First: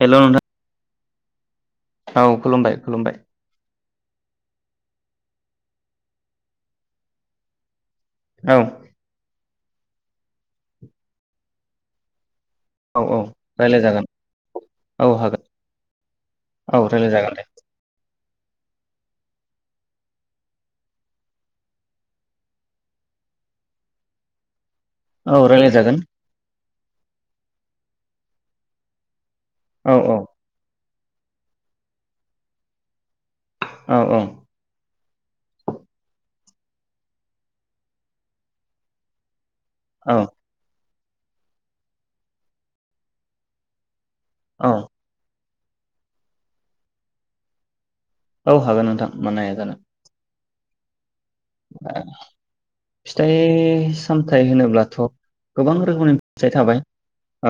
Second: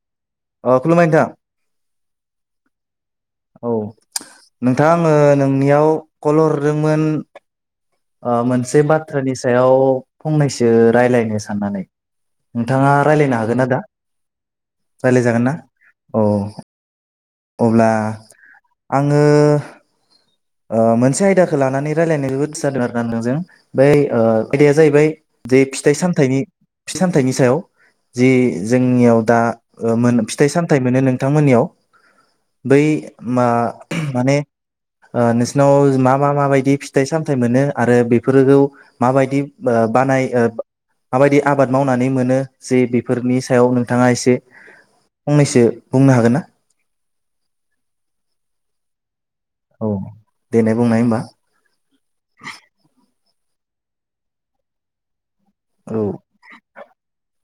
Hello अह खुलुमबाय नोंथां। औ खुलुमबाय खुलुमबाय। औ नोंथां आङो नोंनियाव कल हरदोंमोन ओ औ मोनसे बाथ्रानि सायाव फंनैसो रायज्लायनो साननानै। नोंथाङा औ औ रायलायनो हागोन ना दा रायज्लायजागोन औ हागोन रायलायजागोन ना औ औ रायज्लायजागोन दे अब्ला आङो ओ मोनसे आयदाखो लानानै रायलायनो जोबोद गोसो जादों आरोना नोंथांजों बै ओ आयदाया जाहैबाय औ जे फिथाइ रायज्लायजागोन सामथाइनि फिथाइ सामथायाइनि सायाव जि जोंनियाव दा ओ औ औ मोनो फिथाइ साम फिथाइ मोनो नोंथांमोननियाव बै मा औ औ माने ओ नोंसोरनाव मा मा मा बायदि फिथाइ सामथाइ मोनो आरो बेफोरखौ माबायदि ओ औ बानाय ओ माबादि आबाद मावनानै मोनो जे बिफोरनि सायाव नों थाङा एसे औ फंनैसो बुंनो हागोन ना? औ हागोन नोंथां। मानो हाया जानो। औ देनाय बुंनाय होमबा। फिथाइ सामथाइ होनोब्लाथ' गोबां औ रोखोमनि फिथाइ थाबाय।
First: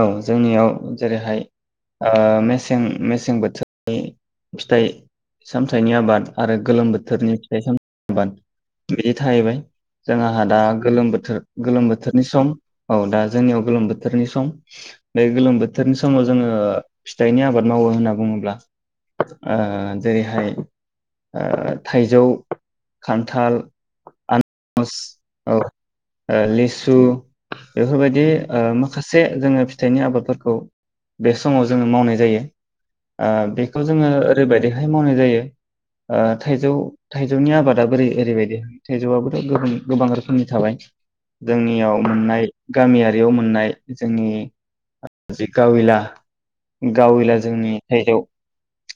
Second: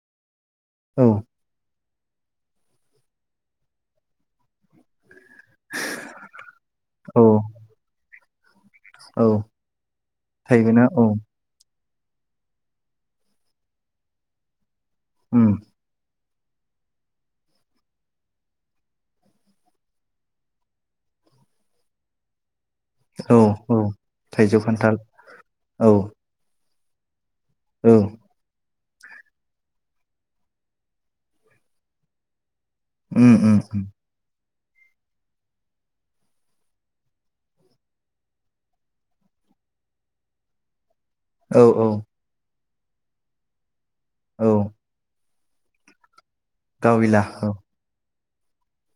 औ। जोंनियाव औ जेरैहाय ओ मेसें मेसें बोथोरनि फिथाइ सामथाइनि आबाद आरो गोलोम औ बोथोरनि फिथाइ साम [inaudible] बिदि औ थाहैबाय जोङाहा दा थाइबेंआ औ गोलोम बोथोर गोलोम बो बोथोरनि सम औ दा जोंनियाव गोलोम बोथोरनि सम। बे उम गोलोम बोथोरनि समाव जोङो फिथाइनि आबाद मावो होनना बुङोब्ला ओ जेरैहाय थाइजौ, औ खान्थाल, [unintelligible] औ थाइजौ औ खान्थाल ओ औ लिस सु औ बेफोरबायदि ओ माखासे जोङो फि फिथाइनि आबादफोरखौ बे समाव जोङो मावनाय जायो। ओ उम उम बेखौ जोङो ओरैबायदिहाय मावनाय जायो ओ थाइजौ थाइजौनि आबादा जेरै ओरैबायदि थाइजौआबोथ' गोबों गोबां रोखोमनि थाबाय। औ औ जोंनियाव मोननाय। गामियारियाव मोननाय। जोंनि औ जि गावैला गाविला गावैला औ जोंनि थाइजौ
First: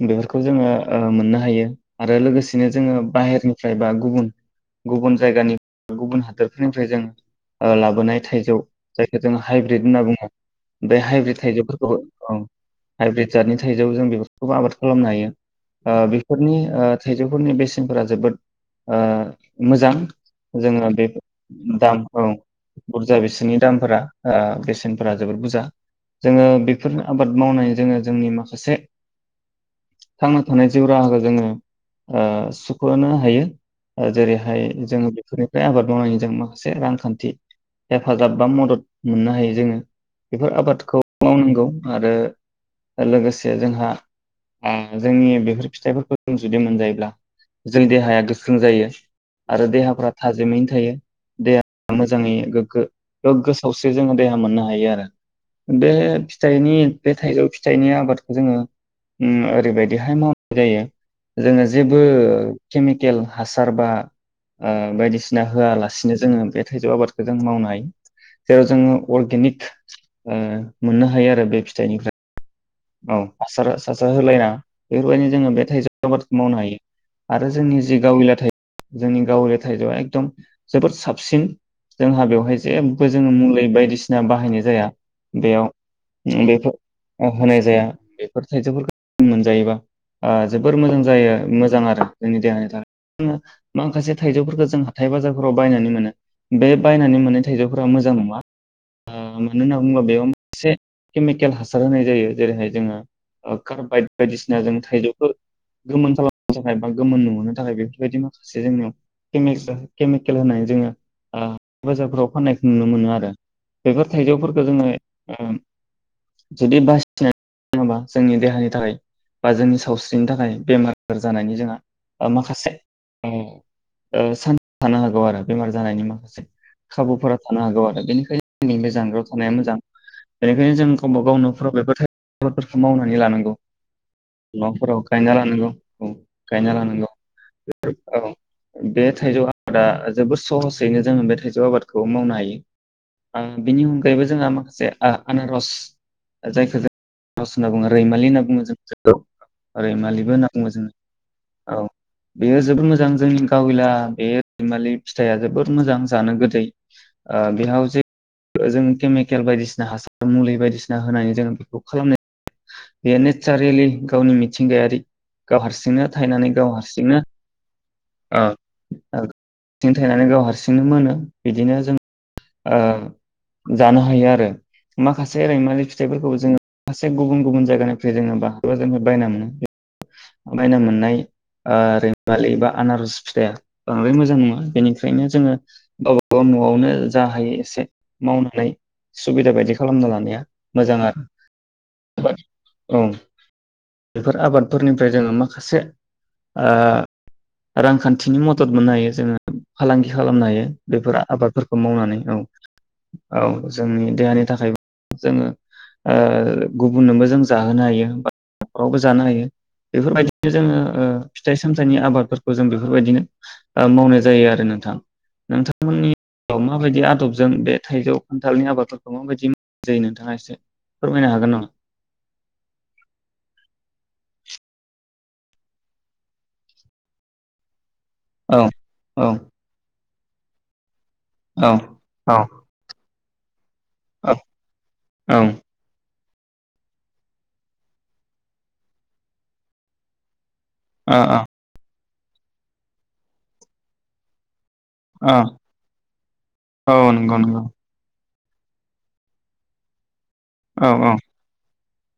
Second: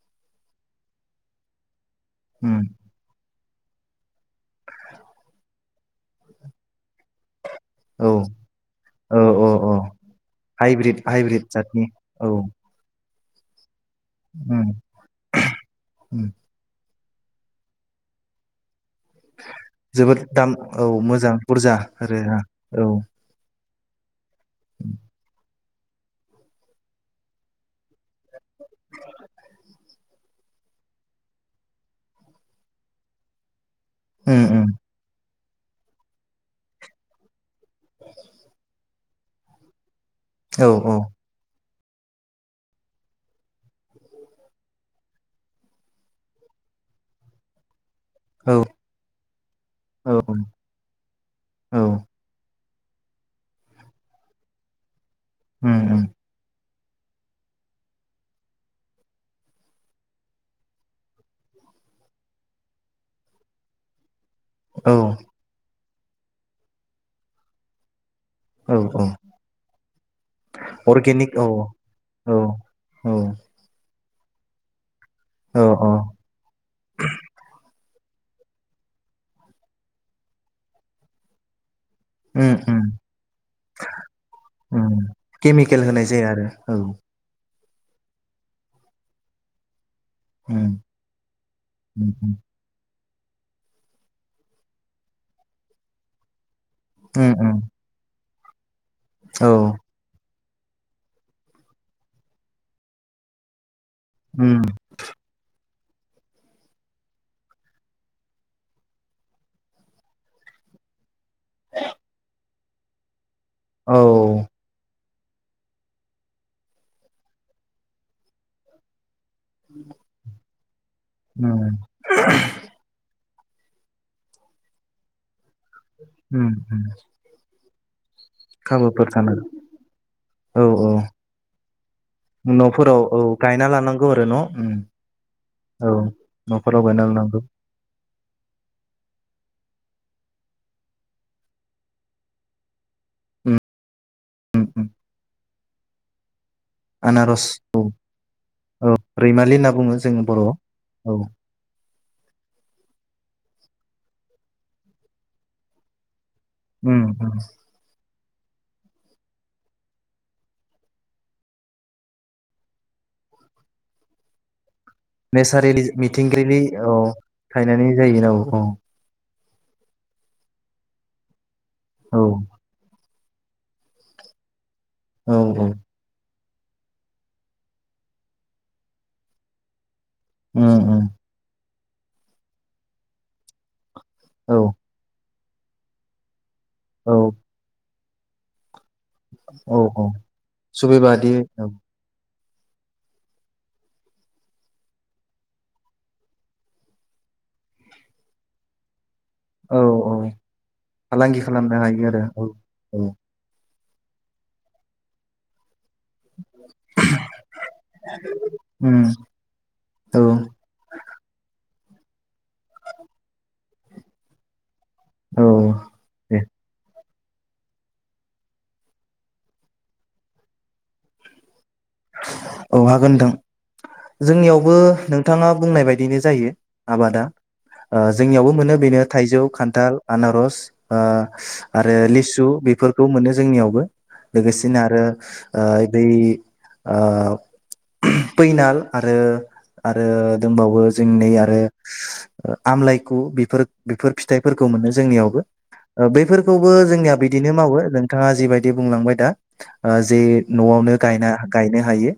बेफोरखौ जोङो ओ मोननो हायो। आरो उम लोगोसेनो जोङो बाहेरनि फ्रायबा गुबुन गुबुन जायगानि गुबुन हादरफोरनिफ्राय जों ओ औ लाबोनाय थाइजौ औ जायखौ जों औ औ हाइब्रिद होनना बुङो बे हाइब्रिद थाइजौफोरखौ ओं हाइब्रिड जादनि थाइजौ जों बेफोरखौबो उम आबाद खालामनो हायो ओ उम बेफोरनि ओ थाइजौफोरनि बेसेनफोरा जोबोद ओ मोजां जोबोद दाम औ जोङो बे मोजां बुरजा आरो दामखौ औ बुरजा बिसोरनि दाम फोरा ओ बेसेनफोरा जोबोद बुजा जोङो बेफोर आबाद मावनाय जोङो जोंनि माखासे थांना थानाय जिउ राहाखौ जोङो ओ सुखनो हायो। ओ उम जेरैहाय उम। जोङो बेफोरनिफ्राय आबाद मावनायनि जों माखासे रांखान्थि हेफाजाब बा मदद मोननो हायो जोङो। बेफोर औ औ आबादखौ मावनांगौ आरो लोगोसे जोंहा आ जोंनि बेफोर फिथाइफोरखौ जों जुदि मोनजायोब्ला जों देहाया औ गोख्रों जायो। आरो देहाफ्रा औ थाजिमैनो थायो औ देहा मोजाङैनो गोग्गो गोग्गो सावस्रिजों जोङो देहा मोननो हायो आरो उम बे उम फिथाइनि बे थाइजौ फिथाइनि आबादखौ जोङो उम ओरैबायदिहाय मावनाय जायो जोङो जेबो केमिकेल हासार बा आ औ बायदिसिना होआलासे नो जोङो बे थाइजौ आबादखौ जों मावनाय। जेराव औ जोङो औ अर्गेनिक ओ मोननो अर्गेनिक हायो आरो औ बे फिथाइनिफ्राय औ औ आसार सा सा होलायना। बेफोरबायदिनो जोङो औ बेथाइ औ [unintelligible] मावनो हायो आरो जोंनि जि गावलिया थाइ जोंनि गाविलाया थाइजौआ एकदम जोबोद साबसिन। जोंहा उम बेवहाय उम जेबो जोङो मुलि बायदिसिना बाहायनाय उम जाया बेयाव केमिकेल होनाय जाया आरो औ बेफोर अ। होनाय जाया बेफोर थाइजौफोरखौ [unintelligible] मोनजायोबा आ उम जोबोर मोजां जायो मोजां आरो उम जोंनि देहानि थाखाय। ओं माखासे थाइजौफोरखौ जों हाथाय बाजारफोराव बायनानै मोनो। बे बायनानै उम मोननाय उम थाइजौफोरा मोजां नङा। आ औ मानो होनोबा बेयाव। एसे केमिकेल हासार होनाय जायो जेरैहाय जोङो ओ -' खारबाय बायदिसिना उम जों थाइजौखौ गोमोन खालामनो थाखाय बा गोमोन नुहोनो थाखाय बेफोरबायदि माखासे जोंनियाव केमिकेल केमिकेल होननानै जोङो ओ बाजारफोराव फाननाय नुनो मोनो आरो। औ बेफोर उम थाइजौफोरखौ जोङो ओं जदि बास [unintelligible] जोंनि देहानि थाखाय। बा जोंनि सावस्रिनि थाखाय बेमार जानायनि जोंहा माखासे। अ अ साननो हागौ आरो। बेमार जानायनि माखासे उम उम खाबुफोरा थानो हागौ आरो बेनिखा [unintelligible] खाबुफोर जानगाराव थानो थानाया मोजां। औ बेनिखायनो जों औ गावबा गाव नफ्राव बेफोर आबादफोरखौ नफोराव मावनानै औ लानांगौ गायना लानांगौ आरो न? औ नफोराव गायना लानांगौ। औ बे थाइजौ आबादा जोबोद सहसैनो जोङो बे थाइजौ आबादखौ मावनो हायो। आं उम बिनि अनगायैबो जोंहा उम उम माखासे आनारस जाय आनारस होनना बुङो रैमालि होनना बुङो औ जों रैमालि होनना बुङो जोङो रैमालिबो होनना बर'आव बुङो जोङो। औ औ बेयो जोबोद मोजां जोंनि गावैला बे रैमालि फिथाइआ जोबोर मोजां। जानो गोदै, उम उम ओ बेयाव जे जों केमिकेल बायदिसिना हासार मुलि बायदिसिना होनानै जोङो बेखौ खालाम [unintelligible] बेयो नेचारेलि गावनि मिथिंगायारि गाव नेसारेलि हारसिंनो थायनानै मिथिंगायारि गाव अ हारसिंनो थायनानै जायो औ औ। थिं थायनानै गाव हारसिंनो मोनो। बिदिनो जों औ ओ जानो हायो आरो। औ माखासे औ रैमालि फिथाइफोरखौ जोङो माखासे गुबुन गुबुन जायगानिफ्राय जोङो बा जों बायना मोनो। उम बायना उम मोननाय ओ रैमालि एबा आनारस फिथाइया बांद्राय मोजां नङा औ बेनिखायनो जोङो गावबागाव न' आवनो औ जा हायो एसे मावनानै सुबिदा बायदि औ खालामना औ लानाया मोजां आरो। सुबैबादि औ बा औ बेफोर आबादफोरनि फ्राय जोङो माखासे ओ रांखान्थिनि मदद मोननो हायो जोङो औ फालांगि औ खालामनो हायो बेफोर फालांगि खालामनो आबादफोरखौ हायो मावनानै आरो औ औ औ। जोंनि देहानि थाखायबो जोङो-् ओ गुबुननोबो जों जाहोनो हायो, बा उम न'खरावबो जानो हायो। औ बेफोरबायदिनो जोङो ओ फिथाइ सामथाइनि आबादफोरखौ जों बेफोरबायदिनो मावनाय जायो आरो नोंथां। औ नोंथांमोननि दे जायगायाव माबायदि आदब जों बे थाइजौ खान्थालनि आबादफोरखौ माबायदि जायो नोंथाङा एसे फोरमायनो हागोन नामा? औ हागोन नोंथां। जोंनियावबो नोंथाङा बुंनाय बायदिनो जायो आबादा ओ जोंनियावबो औ मोनो बेनो औ थाइजौ, खान्थाल, आनारस ओ औ आरो औ लिसु बेफोरखौ मोनो। जोंनियावबो। औ लोगोसेनो आरो आ बै ओ फैनाल आरो आरो दंबावो जों नै आरो आमलाइखौ बिफोर-बिफोर फिथाइफोर खौ मोनो जोंनियावबो। ओ बैफोरखौबो ओ औ जोंनिया नंगौ बिदिनो मावो नोंथाङा जिबायदि बुंलांबाय दा ओ जे नंगौ औ न'आवनो औ गायना नो हायो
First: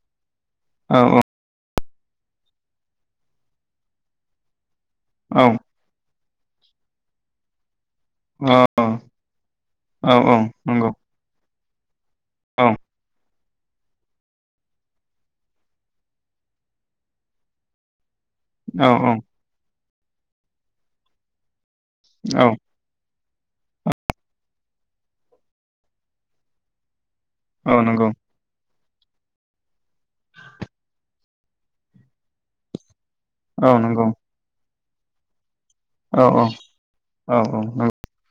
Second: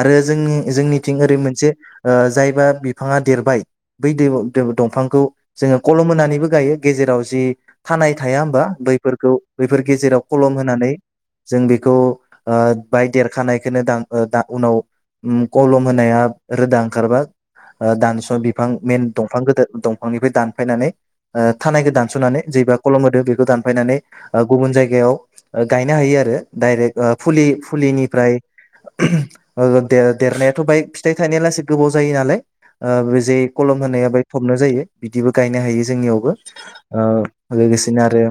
आरो जोंनि औ जोंनिथिं ओरै मोनसे ओ जायबा बिफाङा देरबाय बै [unintelligible] दंफांखौ जोङो खलम होनानै बो गायो गेजेराव जि थानाय थाया होमबा औ बैफोरखौ बैफोर औ गेजेराव खलम औ होनानै नंगौ जों बेखौ आ औ बाय देर खानाय [unintelligible] उनाव उम खलम होनाया रोदा ओंखारबा ओ दान बिफां औ मेइन दंफां गोदो दं फांनिफ्राय दानफायनानै ओ थानायखौ दानसनानै औ जैबा खलम होदो बे दानफायनानै ओ गुबुन जायगायाव गायनो हायो आरो डाइरेक। ओ औ नंगौ फुलि-फुलिनिफ्राय। ओ देर-देरनायाथ बायक फिथाइ थानाया लासै गोबाव जायो नालाय ओ जे औ कलम नंगौ होनाया बे थबनो जायो। बिदिबो गाय नो हायो औ जोंनियावबो। ओ औ औ लोगोसेनो आरो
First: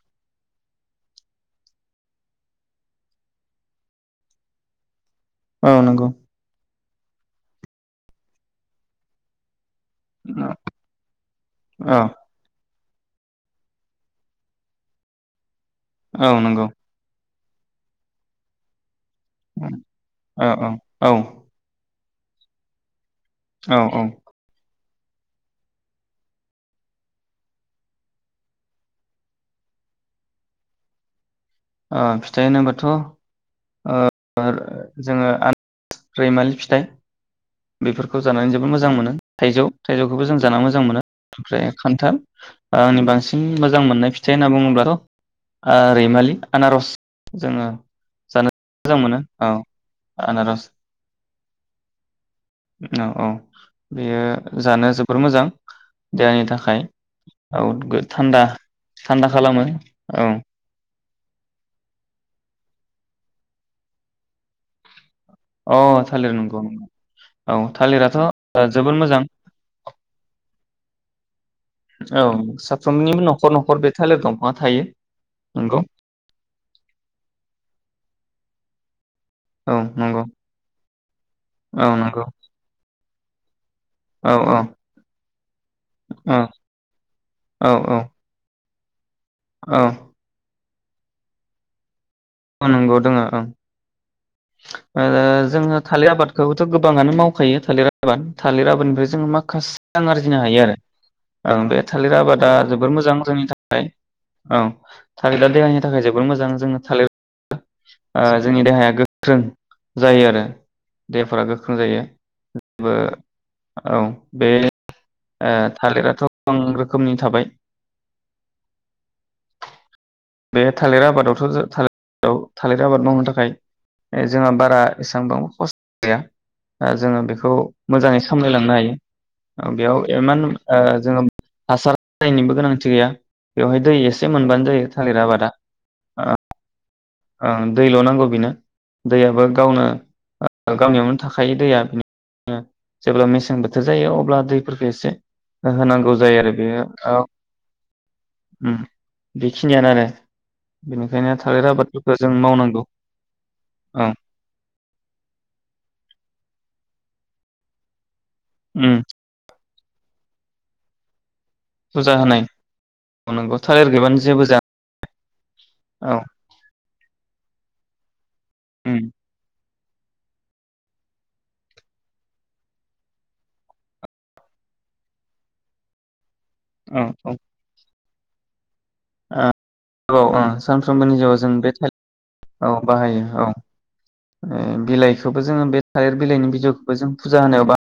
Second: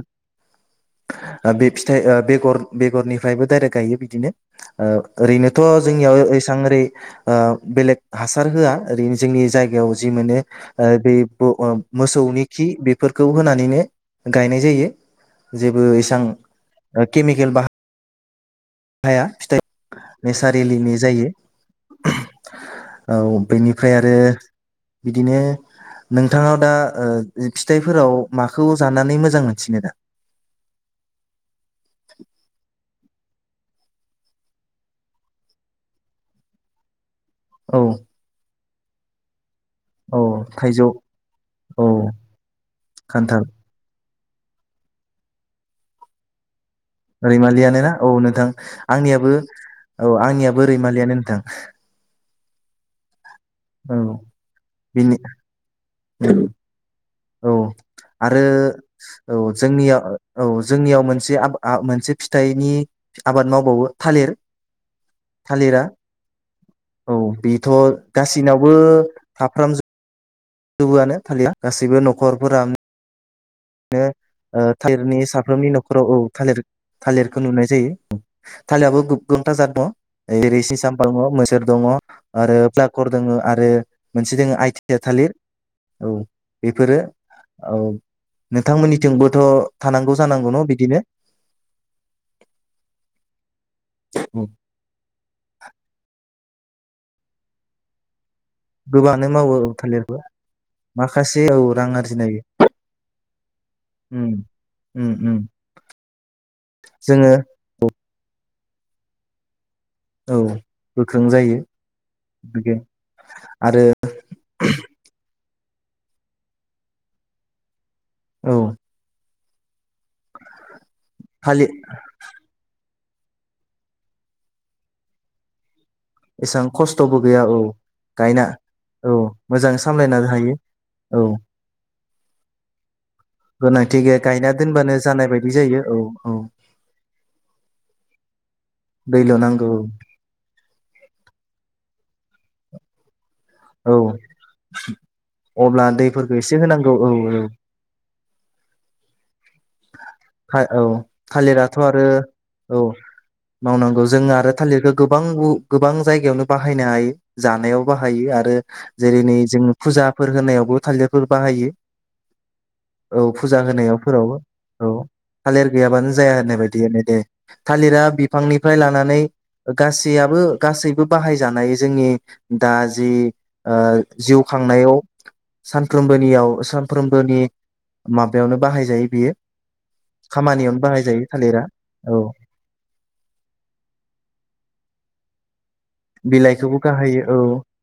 बे फिथाइ बेगर बेगरनिफ्रायबो डाइरेक्ट गायो बिदिनो। ओ ओरैनोथ औ नंगौ जोंनियाव एसां ओरै। ओ बेलेग हासार होआ ओरैनो जोंनि जाय बेयाव जि मोनो ओ बे बु ओ औ मोसौनि खि बे। फोरखौ होनानैनो गायनाय जायो। जेबो इसां औ नंगौ केमि गेल बा हाया फिथाइ औ औ नेसारिलिनि औ जायो। औ औ बेनिफ्राय औ आरो। बिदिनो नोंथांङा दा ओ फिथाइफोराव माखौ जानानै मोजां मोनसिनो दा। ओ जोंङो आन रैमालि फिथाइ। औ बेफोरखौ जानानै जोब मोजां मोनो थाइजौ। औ थाइजौखौबो जों जाना मोजां थाइजौ मोनो ओमफ्राय औ खान्थाल आंनि खान्थाल बांसिन मोजां मोननाय फि से होनना बुङोब्लाथ ओ रैमालि। आनारस जोङो रैमालियानो ना औ नोंथां जानो मोजां मोनो आंनियाबो औ औ आनारस आंनियाबो रैमालियानो नोंथां। औ औ औ बेयो जानो बिनि जोबोर मोजां। जायनि थाखाय औ थान्दा आरो थान्दा औ खालामो जोंनिया औ जोंनियाव मोन थि आब आ मोनसे फिथाइनि आबाद मावबावो थालिर अ थालिरा थालिर नंगौ औ बेथ गासिनावबो जोबोद मोजां थाफ्रामजो बो आनो थालिरआ। औ साफ्रोमनिबो न' नो ओ थालिरनि साफ्रोमनि नंगौ न'खराव औ थालिर थालिरखौ नुनाय जायो। थाललियाबो गो बांथा जाद औ दङ नंगौ ओरै सि साम्फा दङ मोसोेर दङ औ नंगौ आरो फ्लाग कर दोङो आरो औ मोनसे दोङो आइथिआ थालिर औ बेफोरो औ। नोंथांमोननि थिंबोथ' औ थानांगौ जानांगौ न' बि बिदिनो ओ नोंगौ दङ ओं ओ जोङो थालिर आबाद खौथ गोबाङानो मावखायो थालिर आबाद थालिर आबादनिफ्राय गोबाङानो जोङो मावो औ माखासे रां थालिरखौ आरजिनो हायो आरो माखासे औ ओं बे रां थालिर आरजिनो हायो आबादा जोबोर मोजां जोंनि थाखाय उम औ उम उम थालिरा देहानि थाखाय जोबोर मोजां जोङो थालिर [unintelligible] ओ जोंनि देहाया गोख्रों जायो औ आरो देहाफोरा गोख्रों जायो बिदि जेबो आरो औ बे ओ थालिराथ गोबां रोखोमनि थाबाय औ बे थालिर आबादावथ थालिर औ थालिर आबाद मावनो थाखाय जोंहा बारा एसेबा खस्थ गैया एसेबां ओ खस्थ'बो जोङो गैया बेखौ औ मोजाङै गायना सामलायलांनो हायो। औ ओ मोजां बेयाव सामलायना इमान हायो औ जोङो हासार जायनिबो गोनांथि गैया बेवहाय दै गोनांथि गैया एसे गायना मोनबानो जायो दोनबानो थालिर जानाय बायदि आबादा जायो औ ओ औ ओं दैल नांगौ बेनो दैल' दैयाबो नांगौ गावनो ओ गावनियावनो थाखायो दैया ओ जेब्ला मे मेसें बोथोर औ जायो अब्ला दैफोरखौ एसे अब्ला होनांगौ दैफोरखौ जायो एसे आरो बेयो होनांगौ औ ओ उम बेखिनियानो आरो बेनिखायनो थालिर आबाद ओ औ मावनांगौ औ जों आरो थालिरखौ गोबां गोबां जायगायावनो बाहायनो हायो। जानायाव बाहायो आरो। आरो जेरै नै जों फुजाफोर होनायावबो थालिरफोर बाहायो फुजा होनाय औ अ फुजा नंगौ थालिर गैयाबानो होनायावफोरावबो जेबो ज औ थालिर गैयाबानो जाया होननाय बायदि होननाय दे थालिरा बिफांनिफ्राय उम लानानै गासैयाबबो गासैबो बाहायजानाय जोंनि दा जि ओ जिउ खांनायाव सानफ्रोमबोनियाव औ सानफ्रोमबोनि माबायावनो बाहायजायो बेयो। नंगौ औ सानफ्रोमबोनि जिउआव जों बे थालि औ औ बाहायो औ ओ बिलाइखोबो जोङो बे थालिर बिलाइनि बिलाइखौबो बिजौखौबो जों बाहायो औ फुजा होनायाव बा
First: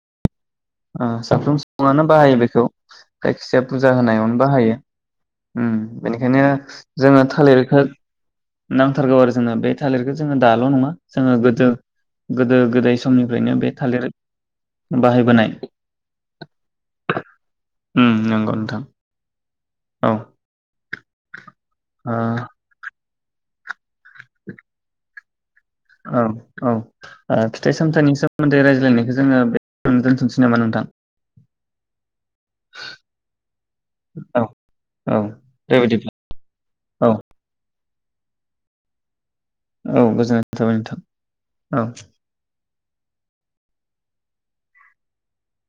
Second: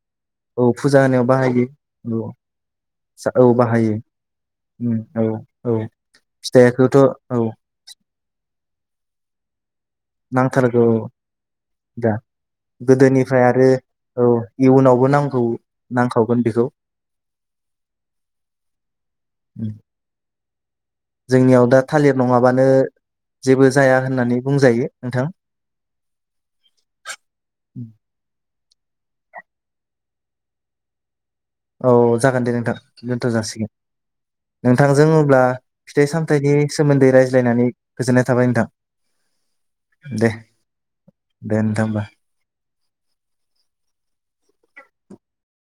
औ फुजा होनायाव साफ्रोम बाहायो सुबुङानो औ बाहायो बेखौ जा औ जायखिजाया फुजा बाहायो होनायावनो बाहायो उम औ उम औ बेनिखायनो फिथाइखौथ' जोङो औ थालिरखौ नांथारगौ आरो जोंनो बे थालिरखौ जोङो दाल' नांथारगौ नङा औ जोङो गोदो दा गोदोगोदाय गोदोनिफ्राय समनिफ्रायनो आरो बे थालिर औ इयुनावबो नांगौ बाहायबोनाय नांखावगोन बेखौ उम नंगौ नोंथां औ जोंनियाव दा थालिर ओ नङाबानो जेबो जाया होन्नानै बुंजायो। नोंथां औ औ ओ फिथाइ सामथाइनि सोमोन्दै राय नायखौ जोङो बे दोनथ'नोसै नामा नोंथां औ जागोन दे नोंथां दोनथ' जासिगोन औ नोंथांजों औ अब्ला दे फिथाइ बिदिब्ला। सामथाइनि औ सोमोन्दै रायज्लायनानै गोजोन्नाय थाबाय नोंथां। औ दे गोजोन्नाय थाबाय नोंथां दे औ। नोंथां होमबा [inaudible]